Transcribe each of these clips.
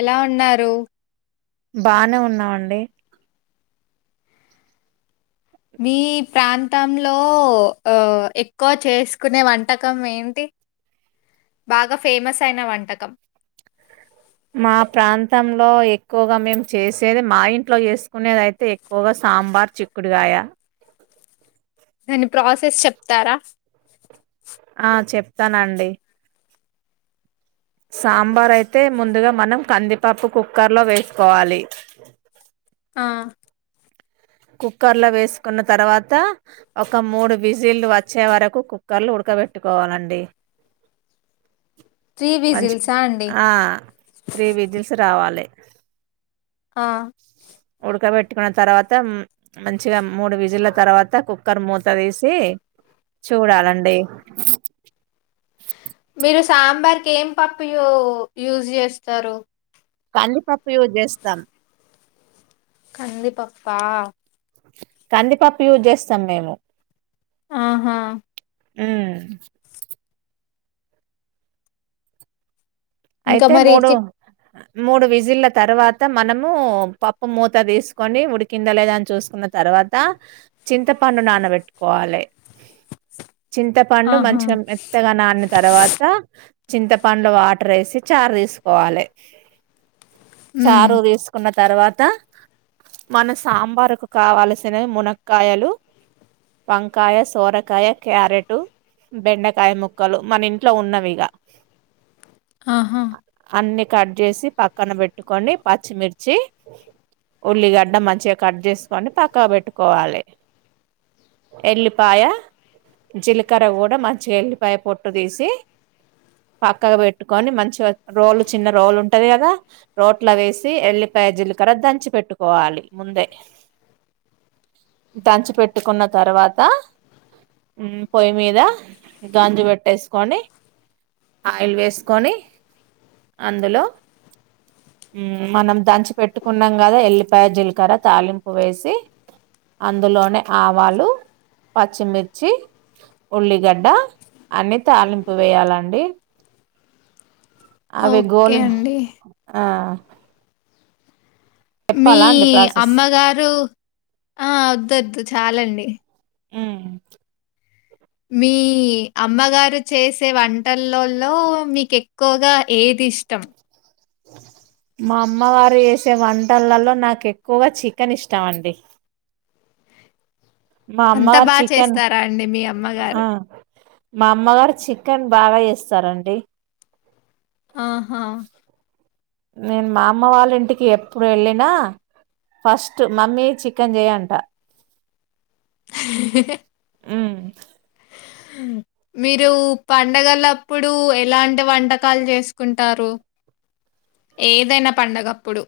ఎలా ఉన్నారు బానే ఉన్నావండి మీ ప్రాంతంలో ఆ ఎక్కువ చేసుకునే వంటకం ఏంటి బాగా ఫేమస్ అయిన వంటకం మా ప్రాంతంలో ఎక్కువగా మేము చేసేది మా ఇంట్లో చేసుకునేది అయితే ఎక్కువగా సాంబార్ చిక్కుడుగాయ దాని ప్రాసెస్ చెప్తారా ఆ చెప్తానండి సాంబార్ అయితే ముందుగా మనం కందిపప్పు కుక్కర్లో వేసుకోవాలి. ఆ కుక్కర్ లో వేసుకున్న తర్వాత ఒక మూడు విజిల్లు వచ్చే వరకు కుక్కర్లో ఉడకబెట్టుకోవాలండి. త్రీ మంచి విజిల్సా అండి ఆ త్రీ విజిల్స్ రావాలి ఆ ఉడకబెట్టుకున్న తర్వాత మ్ మంచిగా మూడు విజిల్ల తర్వాత కుక్కర్ మూత తీసి చూడాలండి. మీరు సాంబార్ కి ఏం పప్పులు యూజ్ జేస్తరు కందిపప్పు యూజ్ జేస్తాం కందిపప్పా కందిపప్పు యూజ్ జేస్తం మేము ఆహా హ్మ్ ఇంకా అయితే మరి మూడు చిక్ మూడు విజిల్ల తర్వాత మనము పప్పు మూత తీసుకొని ఉడికిందా లేదా అని చూసుకున్న తర్వాత చింతపండు నానబెట్టుకోవాలి. చింతపండు ఆహా మంచిగా మెత్తగా నానిన తర్వాత చింతపండు వా టరేసి చార్ తీసుకోవాలి ఉమ్, చారు తీసుకున్న తర్వాత మన సాంబారు కి కావాల్సిన మునక్కాయలు వంకాయ సోరకాయ క్యారెటు బెండకాయ ముక్కలు మన ఇంట్లో ఉన్నవి ఇగా ఆహా కట్ చేసి పక్కన వెట్టుకొని పచ్చిమిర్చి ఉల్లిగడ్డ మంచిగా కడ్ చేసుకొని పక్కకు వెట్టుకోవాలే ఎల్లిపాయ జీలకర్ర గూడ మంచిగా ఎల్లిపాయ పొట్టు తీసి పక్కకు వెట్ పెట్టుకని మంచిగా రోలు చిన్న రోల్ ఉంటది గదా రోట్ల వేసి ఎల్లికాయ జీలకర్ర దంచి పెట్టుకోవాలి ముందే దంచి పెట్టుకున్న తర్వాత హ్మ్ పొయ్యి మీద గంజు పెట్టేసుకొని ఆయిల్ వేసు కొని అందులో హ్మ్ మనం దంచి పెట్టుకున్నాం గదా ఎల్లిపాయ జీలకర్ర తాలింపు వేసి అందులోనే ఆవాలు పచ్చిమిర్చి ఉల్లిగడ్డ అన్ని తాలింపు వేయాలండి అవి ఓకే గోలిన అండి ఆ మీ చెప్పాలా అండి ప్రాసెస్? అమ్మగారు ఆ వద్దు వద్దు చాలండి మ్మ్ మీ అమ్మగారు చేసే వంటల్లోలో మీకు ఎక్కువగా ఏది ఇష్టం మా అమ్మవారు వేసే వంటలలో నాకు ఎక్కువగా చికెన్ ఇష్టం అండి మా అంతా అమ్మగారు బాగా చికెన్ చేస్తారా అండి మీ ఆ! అమ్మగారు మా అమ్మగారు చికెన్ బాగా చేస్తారండి ఆహా నేను మా అమ్మ వాళ్ళ ఇంటికి ఎప్పుడు వెళ్ళినా ఫస్ట్ మమ్మీ చికెన్ చెయ్ అంట మ్మ్ మ్మ్ మీరు పండగలప్పుడు ఎలాంటి వంటకాలు చేసుకుంటారు ఏదైనా పండగప్పుడు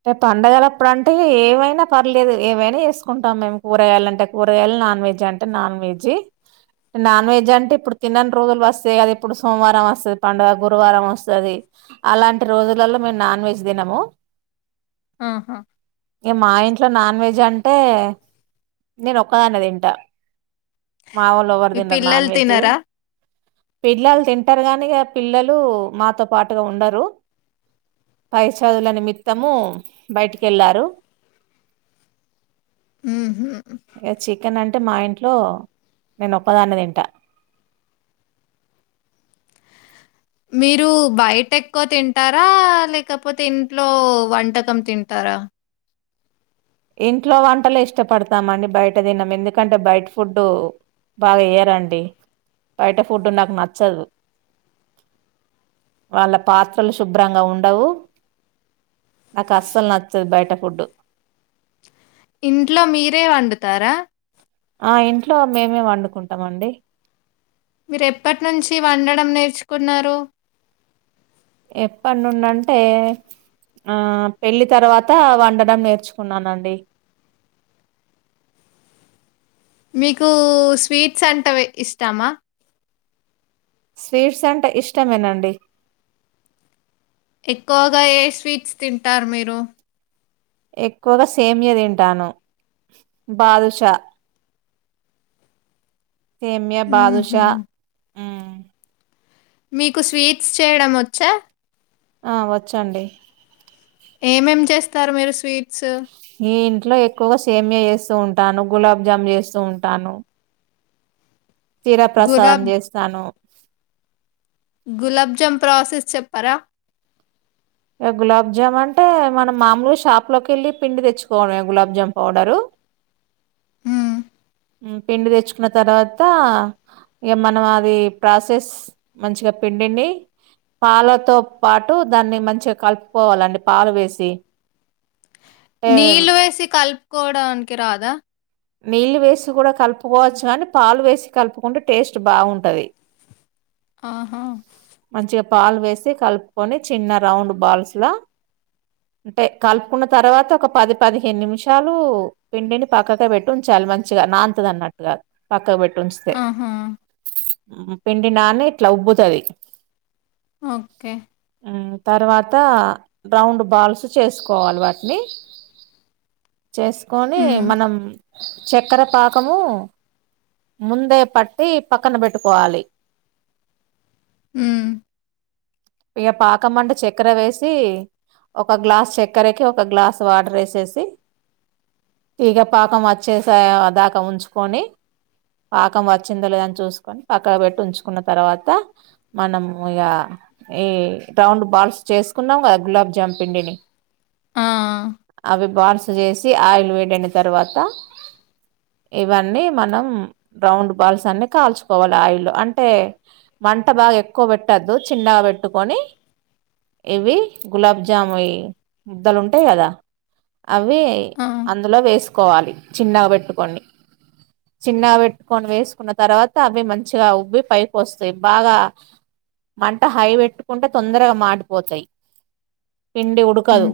అంటే పండగల అప్పుడు అంటే ఏమైనా పర్లేదు ఏమైనా చేసుకుంటాం మేము కూరగాయలు అంటే కూరగాయలు నాన్ వెజ్ అంటే నాన్ వెజ్ నాన్ వెెజ్ అంటే ఇప్పుడు తినాని రోజులు వస్తాయి గదా ఇప్పుడు సోమవారం వస్తది పండుగ గురువారం వస్తది అలాంటి రోజులలో మేము నాన్ వెెజ్ తినము ఆహా ఇగ మా ఇంట్లో నాన్ వెజ్ అంటే నేను ఒక్కదాన్నే తింటా మా వొళ్ళు ఎవరు మీ తినరు నాన్ పిల్లలు వెజ్ తినరా? పిల్లలు తింటారు గాని ఇగ పిల్లలు మాతో పాటుగా ఉండరు పైచదులని మీ తము బయటికి వెళ్ళారు ఉహు ఇగ చికెన్ అంటే మా ఇంట్లో నేను ఒక్కదాన్నే తింటా మీరు బయట ఎక్కువ తింటారా లేకపోతే ఇంట్లో వంటకం తింటారా ఇంట్లో వంటలే ఇష్టపడతామండి బయట తినము ఎందుకంటే బయట ఫుడ్డు బాగా వేయరండి బయట ఫుడ్ నాకు నచ్చదు వాళ్ళ పాత్రలు శుభ్రంగా ఉండవు నాకు అస్సలు నచ్చదు బయట ఫుడ్డు ఇంట్లో మీరే వండుతారా ఆ ఇంట్లో మేమే వండుకుంటాం అండి మీరు ఎప్పటి నుంచి వండడం నేర్చుకున్నారు ఎప్పటి నుండి అంటే ఆ పెళ్ళి తర్వాత వండడం నేర్చుకున్నానండి మీకు స్వీట్స్ అంతావె ఇష్టమా స్వీట్స్ అంటే ఇష్టమేనండి ఎక్కువగా ఏ స్వీట్స్ తింటారు మీరు ఎక్కువగా సేమియా తింటాను బాదుషా హేమ్య హుహు. బాదుషా హ్మ్. మీకు స్వీట్స్ చేయడం వచ్చా ఆ వచ్చండి ఏమేం చేస్తారు మీరు స్వీట్స్ ఈ ఇంట్లో ఎక్కువగా సేమ్యా చేస్తూ ఉంటాను గులాబ్ జామ్ చేస్తూ ఉంటాను తీర ప్రసాదం గులాబ్ చేస్తాను గులాబ్ జామ్ ప్రాసెస్ చెప్పారా ఇగ గులాబ్ జామ్ అంటే మనం మామూలుగా షాప్ లోకి వెళ్ళి పిండి తెచ్చుకోవడం ఏ గులాబ్ జామ్ పౌడరు హ్మ్. పిండి తెచ్చుకున్న తర్వాత ఇగ మనం అది ప్రాసెస్ మంచిగా పిండిని పాలతో పాటు దాన్ని మంచిగా కలుపుకోవాలండి పాలు వేసి అంటే నీళ్ళు వేసి కల్ కోవడానికి రాదా నీళ్ళు వేసి కూడా కలుపుకోవచ్చు కానీ పాలు వేసి కలుపుకుంటే టేస్ట్ బాగుంటది ఆహా మంచిగా పాలు వేసి కలుపుకొని చిన్న రౌండ్ బాల్స్ లా అంటే కలుపుకున్న తర్వాత ఒక పది పదిహేను నిమిషాలు పిండిని పక్కకే పెట్టి ఉంచాలి మంచిగా నాంతది అన్నట్టుగా పక్క పెట్ ఆహా పిండినాని ఇట్లా ఉబ్బుతది ఓకే తర్వాత రౌండ్ బాల్స్ చేసుకోవాలి వాటిని చేసుకొని హ్మ్. మనం చెక్కెర పాకము ముందే పట్టి పక్కన పెట్టుకోవాలి హ్మ్ ఇగ పాకం అంటే చెక్కెర వేసి ఒక గ్లాస్ చెక్కెరకి ఒక గ్లాస్ వాటర్ వేసేసి తీగ పాకం వచ్చేస దాకా ఉంచుకొని పాకం వచ్చిందో లేదని చూసుకొని పక్క పెట్టి ఉంచుకున్న తర్వాత మనము ఇగ ఈ రౌండ్ బాల్స్ చేసుకున్నాం గా గులాబ్ జామ్ పిండిని ఆ అవి బాల్స్ చేసి ఆయిల్ వేడి అయిన తరువాత ఇవ్వని మనం రౌండ్ బాల్స్ అన్ని కాల్చుకోవాలి ఆయిల్లో అంటే మం ట బాగా ఎక్కువ పెట్టొద్దు చిన్నగా పెట్టుకొని ఇవి గులాబ్ జాముయి ముద్దలు ఉంటాయి కదా అవ్వి ఆ! అందులో వేసు కోవాలి చిన్నగా పెట్టుకని చిన్నగా పెట్టుకొని వేసుకున్న తర్వాత అవ్వి మంచిగా ఉబ్బి పైకి వస్తాయి బాగా మంట హైబెట్టుకుంటే తొందరగా మాడిపోతాయి పిండి ఉడుకదు హ్మ్.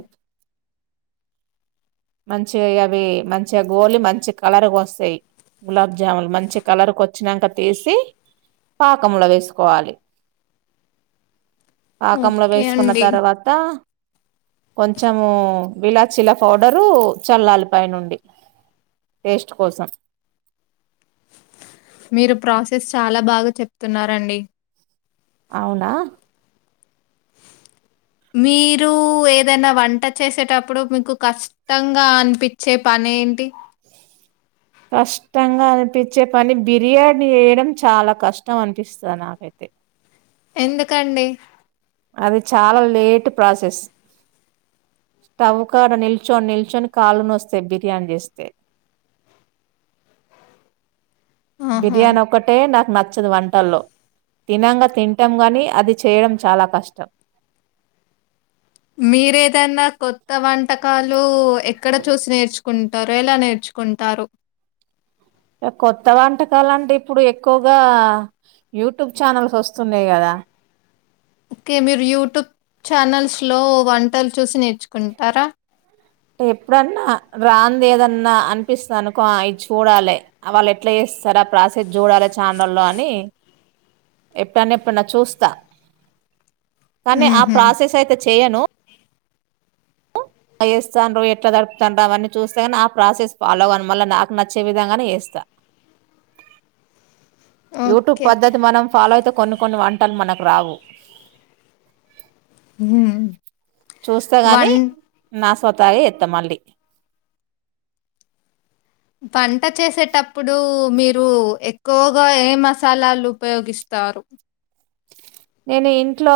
మంచి ఇగ అవి మంచిగా గోలి మంచి కలర్కో స్తాయి గులాబ్జామున్ మంచి కలర్కోచినంక తీసి పాకంలో వేస్ సుకోవాలి పాకంలో ఓకే వేసుకున్న అండి. తర్వాత కొంచెము విలాచిల పౌడరు చల్లాలి పై నుండి టేస్ట్ కోసం మీరు ప్రాసెస్ చాలా బాగా చెప్తున్నారండి అవునా మీరు ఏదైనా వంట చేసేటప్పుడు మీకు కష్టంగా అనిపించే పని ఏంటి కష్టంగా అనిపించే పని బిర్యానీ చేయడం చాలా కష్టం అనిపిస్తది నాకైతే ఎందుకండి అది చాలా లేట్ ప్రాసెస్ స్టవ్ కాడ నిల్చొని నిల్చొని కాళ్ళునోస్తాయి బిర్యానీ చేస్తే ఆహా! బిర్యానీ ఒక్కటే నాక్ నచ్చదు వంటల్లో తినంగా తింటాం గని అది చేయడం చాలా కష్టం మీరేదన్నా కొత్త వంటకాల్ లు ఎక్కడ చూసి నేర్చుకుం టారు ఏలా నేర్చుకుంటారు కొత్త వంటకాలంటే ఇప్పుడు ఎక్కువగా యూట్యూబ్ ఛానల్స్ వస్తున్నాయి కదా కే మీరు యూట్యూబ్ ఛానల్స్ లో వంటలు చూసి నేర్చుకుంటారా ఎప్పుడన్నా రాంది ఏదన్నా అనిపిస్తది అనుకో ఇది చూడాలి వాళ్ళు ఎట్లా చేస్తారా ఆ ప్రాసెస్ చూడాలి ఛానల్లో అని ఎప్పుడన్నా ఎప్పుడన్నా చూస్తా కానీ ఆ హుహు. ప్రాసెస్ అయితే చెయను ట్ల చేస్తాన్రు? ఎట్ల తడుపుతాన్రు? అవన్నీ చూస్తగని ఆ ప్రాసెస్ ఫాలో గాను. మళ్ళ నాకు నచ్చే విధంగానేచేస్తా. YouTube okay. పద్ధతి, మనం ఫాలో అయితే కొన్ని కొన్ని వంటలు మనకు రావు. హ్మ్ చూస్తా గాని, వం నాస్ తాగే చెత్త మళ్ళీ. వంట చేసేటప్పుడు మీరు ఎక్కువగా, ఏ మసాలాలు ఉపయోగిస్తారు? నేను ఇంట్లో,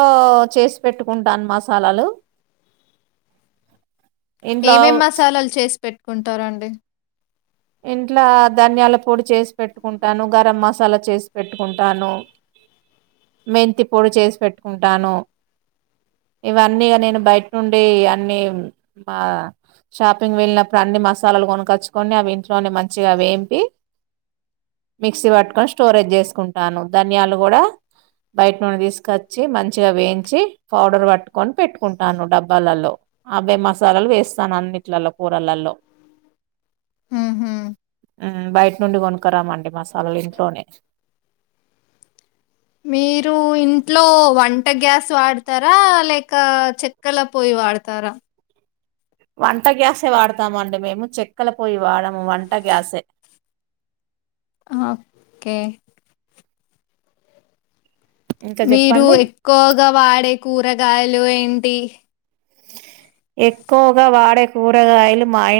చేసి పెట్టుకుంటాను మసాలాలు. ఇంట్లో ఏమేం మసాలాలు చేసి పెట్ కుంటారండి? ఇంట్ల ధనియాల పొడి చేసి పెట్టుకుంటాను. గరం మసాలా చేసి పెట్టుకుంటాను. మెంతి పొడి చేసి పెట్టుకుంటాను. ఇవన్నీగా నేను బయట నుండి అన్ని, మా షాపింగ్ వెళ్ళినప్పుడు అన్ని మసాలాలు కొనగొచ్చుకొని అవి ఇంట్ లను మంచిగా వేంపి మిక్సీ పట్టుకొని స్టోరేజ్ చేసుకుంటాను. ధనియాలు కూడా బయట నుండి తీసుకొచ్చి, మంచిగా వేయించి పౌడర్ పట్టుకొని పెట్టుకుంటాను డబ్బాల్లల్లో. అవే మసాలాలు వేస్తాను అన్నిట్లల్లో కూరల్లల్లో. హుహు. బయట నుండి కొనుక్కరామండి, మసాలలు ఇంట్లోనే. మీరు ఇంట్లో వంట గ్యాస్ వాడతారా? లేక చెక్కల పొయ్యి వాడతారా? వంట గ్యాసే వాడతామండి మేము, చెక్కల పోయి వాడము. వంట గ్యాసే ఓకే ఇంకా మీరు చెప్పండి ఎక్కువగా వాడే కూరగ్ గాయలు ఏంటి? ఎక్కువగా వాడే కూరగాయలు, మాయిన్